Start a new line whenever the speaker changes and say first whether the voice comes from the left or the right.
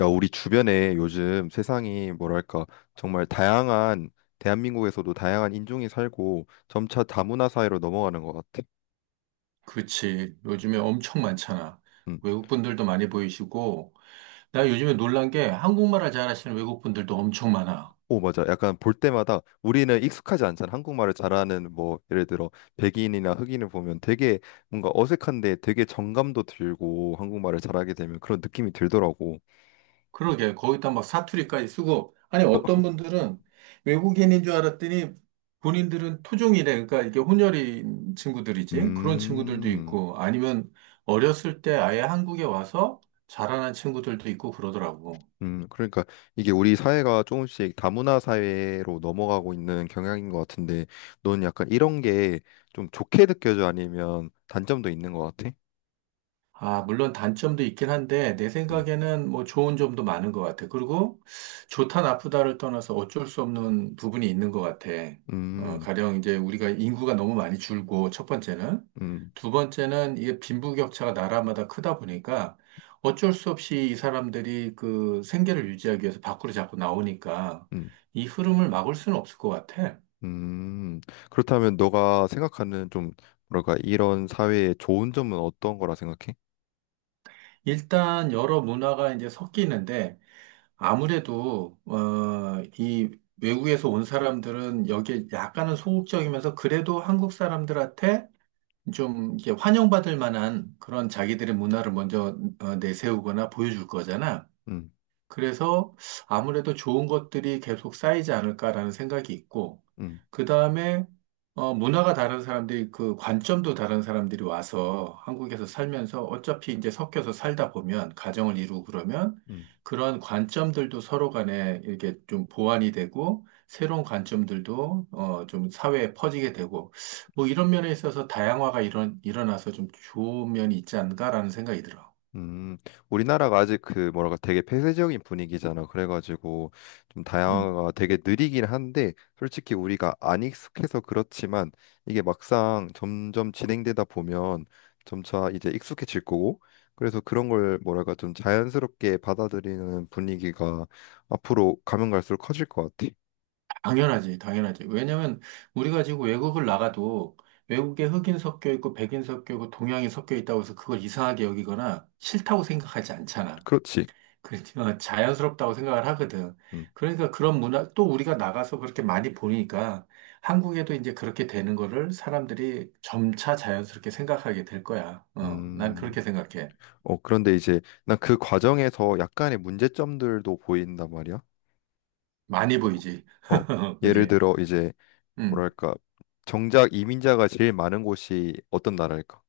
left: 야, 우리 주변에 요즘 세상이 뭐랄까, 정말 다양한, 대한민국에서도 다양한 인종이 살고 점차 다문화 사회로 넘어가는 것 같아.
right: 그치. 요즘에 엄청 많잖아.
left: 음.
right: 외국 분들도 많이 보이시고, 나 요즘에 놀란 게 한국말을 잘하시는 외국 분들도 엄청 많아.
left: 오, 맞아. 약간 볼 때마다 우리는 익숙하지 않잖아. 한국말을 잘하는 뭐, 예를 들어, 백인이나 흑인을 보면 되게 뭔가 어색한데 되게 정감도 들고 한국말을 잘하게 되면 그런 느낌이 들더라고.
right: 그러게, 거기다 막 사투리까지 쓰고, 아니,
left: 뭐,
right: 어떤 분들은 외국인인 줄 알았더니 본인들은 토종이래. 그러니까 이게 혼혈인 친구들이지. 그런 친구들도
left: 음.
right: 있고, 아니면 어렸을 때 아예 한국에 와서 자라난 친구들도 있고 그러더라고.
left: 그러니까 이게 우리 사회가 조금씩 다문화 사회로 넘어가고 있는 경향인 것 같은데, 넌 약간 이런 게 좀 좋게 느껴져 아니면 단점도 있는 것 같아?
right: 아, 물론 단점도 있긴 한데, 내
left: 음,
right: 생각에는 뭐 좋은 점도 많은 것 같아. 그리고 좋다, 나쁘다를 떠나서 어쩔 수 없는 부분이 있는 것 같아.
left: 음,
right: 가령 이제 우리가 인구가 너무 많이 줄고, 첫 번째는.
left: 음,
right: 두 번째는 이게 빈부격차가 나라마다 크다 보니까 어쩔 수 없이 이 사람들이 그 생계를 유지하기 위해서 밖으로 자꾸 나오니까
left: 음,
right: 이 흐름을 막을 수는 없을 것 같아.
left: 음. 그렇다면 너가 생각하는 좀 뭐랄까 이런 사회의 좋은 점은 어떤 거라 생각해?
right: 일단 여러 문화가 이제 섞이는데, 아무래도 이 외국에서 온 사람들은 여기에 약간은 소극적이면서 그래도 한국 사람들한테 좀 이렇게 환영받을 만한 그런 자기들의 문화를 먼저 내세우거나 보여줄 거잖아.
left: 음,
right: 그래서 아무래도 좋은 것들이 계속 쌓이지 않을까라는 생각이 있고,
left: 음,
right: 그 다음에, 문화가 다른 사람들이, 그 관점도 다른 사람들이 와서 한국에서 살면서 어차피 이제 섞여서 살다 보면, 가정을 이루고 그러면,
left: 음.
right: 그런 관점들도 서로 간에 이렇게 좀 보완이 되고, 새로운 관점들도, 좀 사회에 퍼지게 되고, 뭐 이런 면에 있어서 다양화가 일어나서 좀 좋은 면이 있지 않을까라는 생각이 들어.
left: 음, 우리나라가 아직 그 뭐랄까 되게 폐쇄적인 분위기잖아. 그래가지고 좀
right: 음.
left: 다양화가 되게 느리긴 한데 솔직히 우리가 안 익숙해서 그렇지만 이게 막상 점점 진행되다 보면 점차 이제 익숙해질 거고 그래서 그런 걸 뭐랄까 좀 자연스럽게 받아들이는 분위기가 앞으로 가면 갈수록 커질 것 같아.
right: 당연하지, 당연하지. 왜냐면 우리가 지금 외국을 나가도 외국에 흑인 섞여 있고 백인 섞여 있고 동양이 섞여 있다고 해서 그걸 이상하게 여기거나 싫다고 생각하지 않잖아.
left: 그렇지.
right: 그렇지만 자연스럽다고 생각을 하거든.
left: 음.
right: 그러니까 그런 문화, 또 우리가 나가서 그렇게 많이 보니까 한국에도 이제 그렇게 되는 거를 사람들이 점차 자연스럽게 생각하게 될 거야. 어, 난
left: 음.
right: 그렇게 생각해.
left: 어, 그런데 이제 난 그 과정에서 약간의 문제점들도 보인단 말이야.
right: 많이 보이지.
left: 어, 어, 예를
right: 그지?
left: 들어 이제
right: 음.
left: 뭐랄까 정작 이민자가 제일 많은 곳이 어떤 나라일까?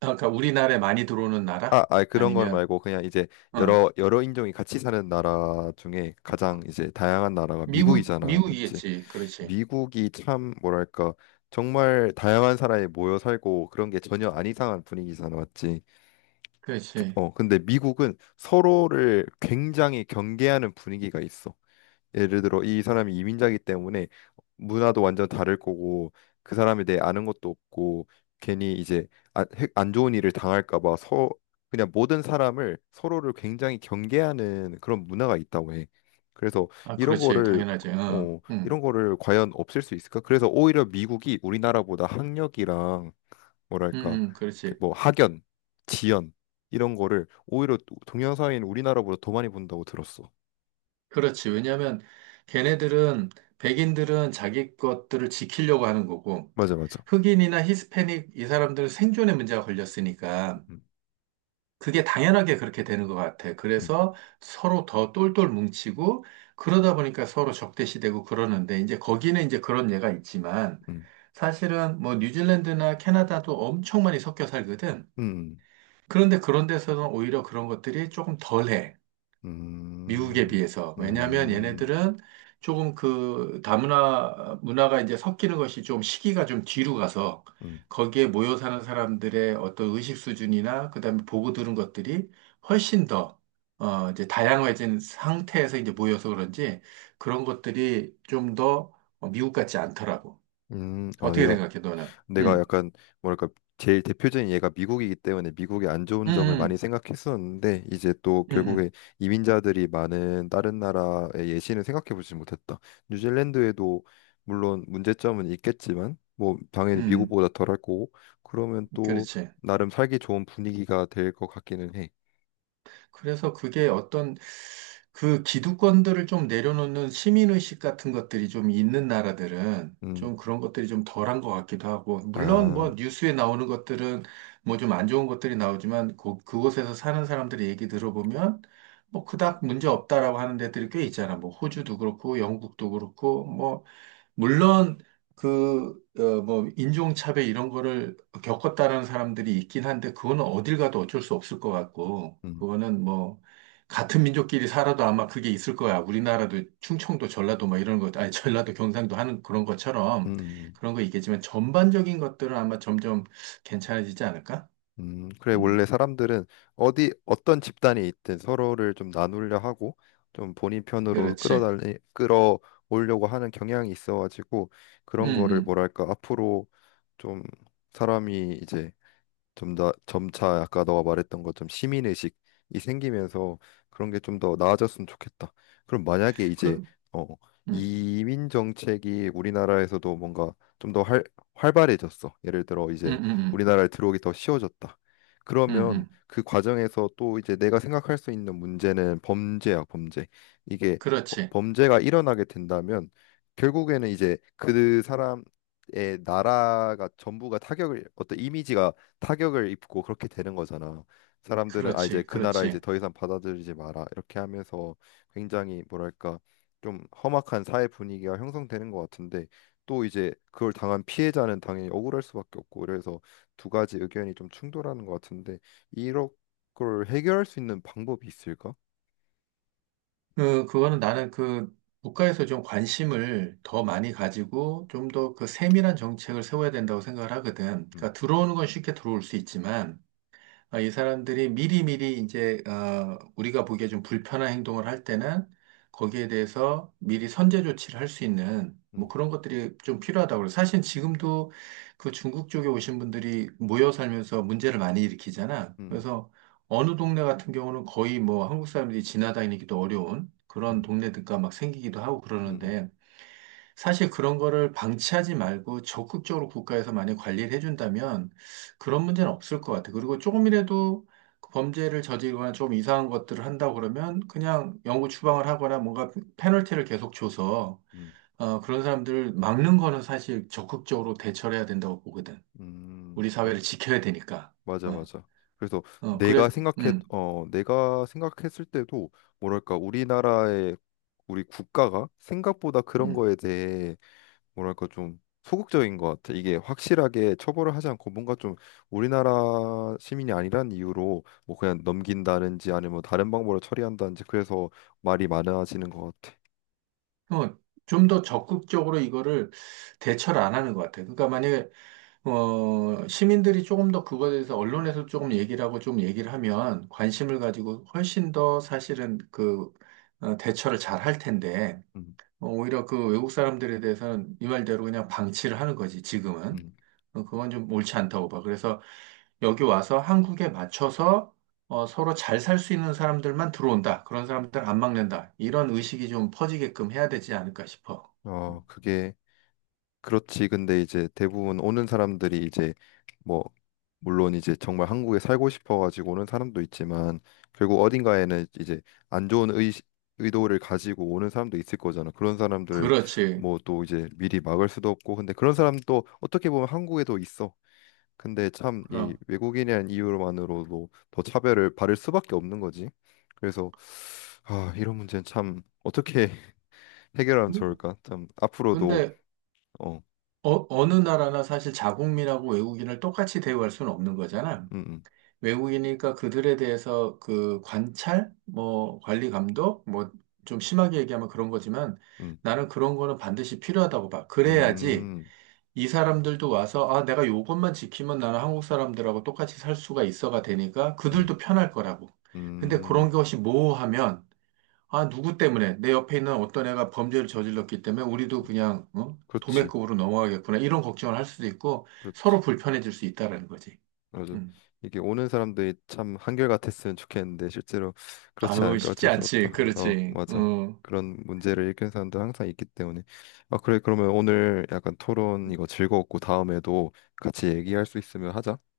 right: 아까 우리나라에 많이 들어오는 나라?
left: 아, 아 그런 건
right: 아니면,
left: 말고 그냥 이제
right: 어.
left: 여러 인종이 같이 사는 나라 중에 가장 이제 다양한 나라가
right: 미국,
left: 미국이잖아, 맞지?
right: 미국이겠지. 그렇지.
left: 미국이 참 뭐랄까 정말 다양한 사람이 모여 살고 그런 게 전혀 안 이상한 분위기잖아, 맞지?
right: 그렇지.
left: 어, 근데 미국은 서로를 굉장히 경계하는 분위기가 있어. 예를 들어 이 사람이 이민자이기 때문에 문화도 완전 다를 거고 그 사람에 대해 아는 것도 없고 괜히 이제 안 좋은 일을 당할까 봐 서 그냥 모든 사람을 서로를 굉장히 경계하는 그런 문화가 있다고 해. 그래서
right: 아,
left: 이런
right: 그렇지.
left: 거를
right: 당연하지. 어.
left: 어
right: 응.
left: 이런 거를 과연 없앨 수 있을까? 그래서 오히려 미국이 우리나라보다 학력이랑
right: 응,
left: 뭐랄까
right: 응,
left: 그
right: 그렇지.
left: 뭐 학연, 지연 이런 거를 오히려 동양 사회인 우리나라보다 더 많이 본다고 들었어.
right: 그렇지. 왜냐하면 걔네들은, 백인들은 자기 것들을 지키려고 하는 거고,
left: 맞아 맞아.
right: 흑인이나 히스패닉 이 사람들은 생존의 문제가 걸렸으니까,
left: 음,
right: 그게 당연하게 그렇게 되는 것 같아.
left: 음,
right: 그래서 서로 더 똘똘 뭉치고, 그러다 보니까 서로 적대시되고 그러는데, 이제 거기는 이제 그런 예가 있지만,
left: 음.
right: 사실은 뭐 뉴질랜드나 캐나다도 엄청 많이 섞여 살거든.
left: 음,
right: 그런데 그런 데서는 오히려 그런 것들이 조금 덜해. 미국에
left: 음,
right: 비해서. 왜냐하면
left: 음,
right: 얘네들은 조금 그 다문화 문화가 이제 섞이는 것이 좀 시기가 좀 뒤로 가서
left: 음,
right: 거기에 모여 사는 사람들의 어떤 의식 수준이나 그다음에 보고 들은 것들이 훨씬 더 이제 다양해진 상태에서 이제 모여서 그런지 그런 것들이 좀더 미국 같지 않더라고.
left: 아,
right: 어떻게
left: 내가,
right: 생각해, 너는?
left: 내가
right: 응,
left: 약간, 뭐랄까, 제일 대표적인 얘가 미국이기 때문에 미국의 안
right: 응,
left: 좋은 점을 많이
right: 응,
left: 생각했었는데, 이제 또
right: 응,
left: 결국에 이민자들이 많은 다른 나라의 예시는 생각해 보지 못했다. 뉴질랜드에도 물론 문제점은 있겠지만, 뭐, 당연히
right: 응,
left: 미국보다 덜할 거고, 그러면
right: 응,
left: 또
right: 그렇지.
left: 나름 살기 좋은 분위기가 될 것 같기는 해.
right: 그래서 그게 어떤 그 기득권들을 좀 내려놓는 시민의식 같은 것들이 좀 있는 나라들은
left: 음,
right: 좀 그런 것들이 좀 덜한 것 같기도 하고, 물론 뭐
left: 아,
right: 뉴스에 나오는 것들은 뭐 좀 안 좋은 것들이 나오지만 그, 그곳에서 사는 사람들의 얘기 들어보면 뭐 그닥 문제 없다라고 하는 데들이 꽤 있잖아. 뭐 호주도 그렇고 영국도 그렇고 뭐 물론 뭐, 인종차별 이런 거를 겪었다는 사람들이 있긴 한데, 그거는 어딜 가도 어쩔 수 없을 것 같고,
left: 음,
right: 그거는 뭐, 같은 민족끼리 살아도 아마 그게 있을 거야. 우리나라도 충청도, 전라도 뭐 이런 것, 아니, 전라도, 경상도 하는 그런
left: 음,
right: 것처럼
left: 음.
right: 그런 거 있겠지만, 전반적인 것들은 아마 점점 괜찮아지지 않을까?
left: 그래,
right: 음,
left: 원래 사람들은 어디, 어떤 집단이 있든 서로를 좀 나누려 하고, 좀 본인 편으로
right: 그렇지.
left: 끌어오려고 하는 경향이 있어가지고,
right: 음,
left: 그런 거를
right: 음.
left: 뭐랄까, 앞으로 좀 사람이 이제 좀 더 점차 아까 너가 말했던 것좀 시민 의식이 생기면서 그런 게 좀 더 나아졌으면 좋겠다. 그럼 만약에 이제
right: 그,
left: 어
right: 음,
left: 이민 정책이 우리나라에서도 뭔가 좀 더 활발해졌어. 예를 들어
right: 음,
left: 이제
right: 음,
left: 우리나라에 들어오기 더 쉬워졌다.
right: 음, 음,
left: 그러면
right: 음.
left: 그 과정에서 또 이제 내가 생각할 수 있는 문제는 범죄야, 범죄. 이게
right: 그렇지.
left: 범죄가 일어나게 된다면 결국에는 이제 그 사람의 나라가 전부가 타격을 어떤 이미지가 타격을 입고 그렇게 되는 거잖아. 사람들은 아 이제
right: 그렇지.
left: 그 나라 이제
right: 그렇지.
left: 더 이상 받아들이지 마라 이렇게 하면서 굉장히 뭐랄까 좀 험악한 사회 분위기가 형성되는 것 같은데 또 이제 그걸 당한 피해자는 당연히 억울할 수밖에 없고 그래서 두 가지 의견이 좀 충돌하는 것 같은데 이런 걸 해결할 수 있는 방법이 있을까?
right: 그거는 나는 그 국가에서 좀 관심을 더 많이 가지고 좀 더 그 세밀한 정책을 세워야 된다고 생각을 하거든.
left: 음,
right: 그러니까 들어오는 건 쉽게 들어올 수 있지만 이 사람들이 미리미리 이제 우리가 보기에 좀 불편한 행동을 할 때는 거기에 대해서 미리 선제 조치를 할 수 있는 뭐
left: 음,
right: 그런 것들이 좀 필요하다고 그래요. 사실 지금도 그 중국 쪽에 오신 분들이 모여 살면서 문제를 많이 일으키잖아.
left: 음,
right: 그래서 어느 동네 같은 경우는 거의 뭐 한국 사람들이 지나다니기도 어려운 그런
left: 음,
right: 동네들과 막 생기기도 하고
left: 음,
right: 그러는데 사실 그런 거를 방치하지 말고 적극적으로 국가에서 많이 관리를 해준다면 그런 문제는 없을 것 같아요. 그리고 조금이라도 그 범죄를 저지르거나 좀 이상한 것들을 한다고 그러면 그냥 영구 추방을 하거나 뭔가 페널티를 계속 줘서
left: 음,
right: 그런 사람들을 막는 거는 사실 적극적으로 대처를 해야 된다고 보거든.
left: 음,
right: 우리
left: 음,
right: 사회를 지켜야 되니까.
left: 맞아,
right: 어,
left: 맞아. 그래서
right: 그래서, 음,
left: 내가 생각했을 때도 뭐랄까 우리나라의 우리 국가가 생각보다 그런
right: 음.
left: 거에 대해 뭐랄까 좀 소극적인 것 같아. 이게 확실하게 처벌을 하지 않고 뭔가 좀 우리나라 시민이 아니란 이유로 뭐 그냥 넘긴다든지 아니면 뭐 다른 방법으로 처리한다든지 그래서 말이 많아지는 것 같아.
right: 어, 좀 더 적극적으로 이거를 대처를 안 하는 것 같아요. 그러니까 만약에 시민들이 조금 더 그거에 대해서 언론에서 조금 얘기를 하고 좀 얘기를 하면 관심을 가지고 훨씬 더 사실은 그 대처를 잘 할 텐데
left: 음,
right: 오히려 그 외국 사람들에 대해서는 이 말대로 그냥 방치를 하는 거지 지금은
left: 음.
right: 그건 좀 옳지 않다고 봐. 그래서 여기 와서 한국에 맞춰서 서로 잘 살 수 있는 사람들만 들어온다. 그런 사람들 안 막는다. 이런 의식이 좀 퍼지게끔 해야 되지 않을까 싶어. 음.
left: 어, 그게 그렇지. 근데 이제 대부분 오는 사람들이 이제 뭐 물론 이제 정말 한국에 살고 싶어 가지고 오는 사람도 있지만 결국 어딘가에는 이제 안 좋은 의 의도를 가지고 오는 사람도 있을 거잖아. 그런 사람들을
right: 그렇지.
left: 뭐 또 이제 미리 막을 수도 없고 근데 그런 사람도 어떻게 보면 한국에도 있어. 근데 참 이
right: 그럼.
left: 외국인이라는 이유만으로도 더 차별을 받을 수밖에 없는 거지. 그래서 아, 이런 문제는 참 어떻게 해결하면 좋을까? 참 앞으로도
right: 근데
left: 어,
right: 어느 나라나 사실 자국민하고 외국인을 똑같이 대우할 수는 없는 거잖아.
left: 음.
right: 외국인이니까 그들에 대해서 그 관찰, 뭐 관리 감독, 뭐 좀 심하게 얘기하면 그런 거지만
left: 음.
right: 나는 그런 거는 반드시 필요하다고 봐. 그래야지
left: 음,
right: 이 사람들도 와서 아, 내가 요것만 지키면 나는 한국 사람들하고 똑같이 살 수가 있어가 되니까
left: 음,
right: 그들도 편할 거라고. 근데 그런
left: 음,
right: 것이 모호하면 아, 누구 때문에? 내 옆에 있는 어떤 애가 범죄를 저질렀기 때문에 우리도 그냥, 어?
left: 그렇지,
right: 도매급으로 넘어가겠구나. 이런 걱정을 할 수도 있고, 서로
left: 그렇지,
right: 불편해질 수 있다라는 거지.
left: 맞아.
right: 음.
left: 이게 오는 사람들이 참 한결같았으면 좋겠는데 실제로 그렇지
right: 아유,
left: 않으니까
right: 쉽지
left: 어쩔 수
right: 않지.
left: 없다. 어,
right: 그렇지.
left: 맞아.
right: 음.
left: 그런 문제를 일으키는 사람들 항상 있기 때문에. 아, 그래, 그러면 오늘 약간 토론 이거 즐거웠고 다음에도 같이 얘기할 수 있으면 하자.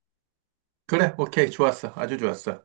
right: 그래, 오케이. 좋았어. 아주 좋았어.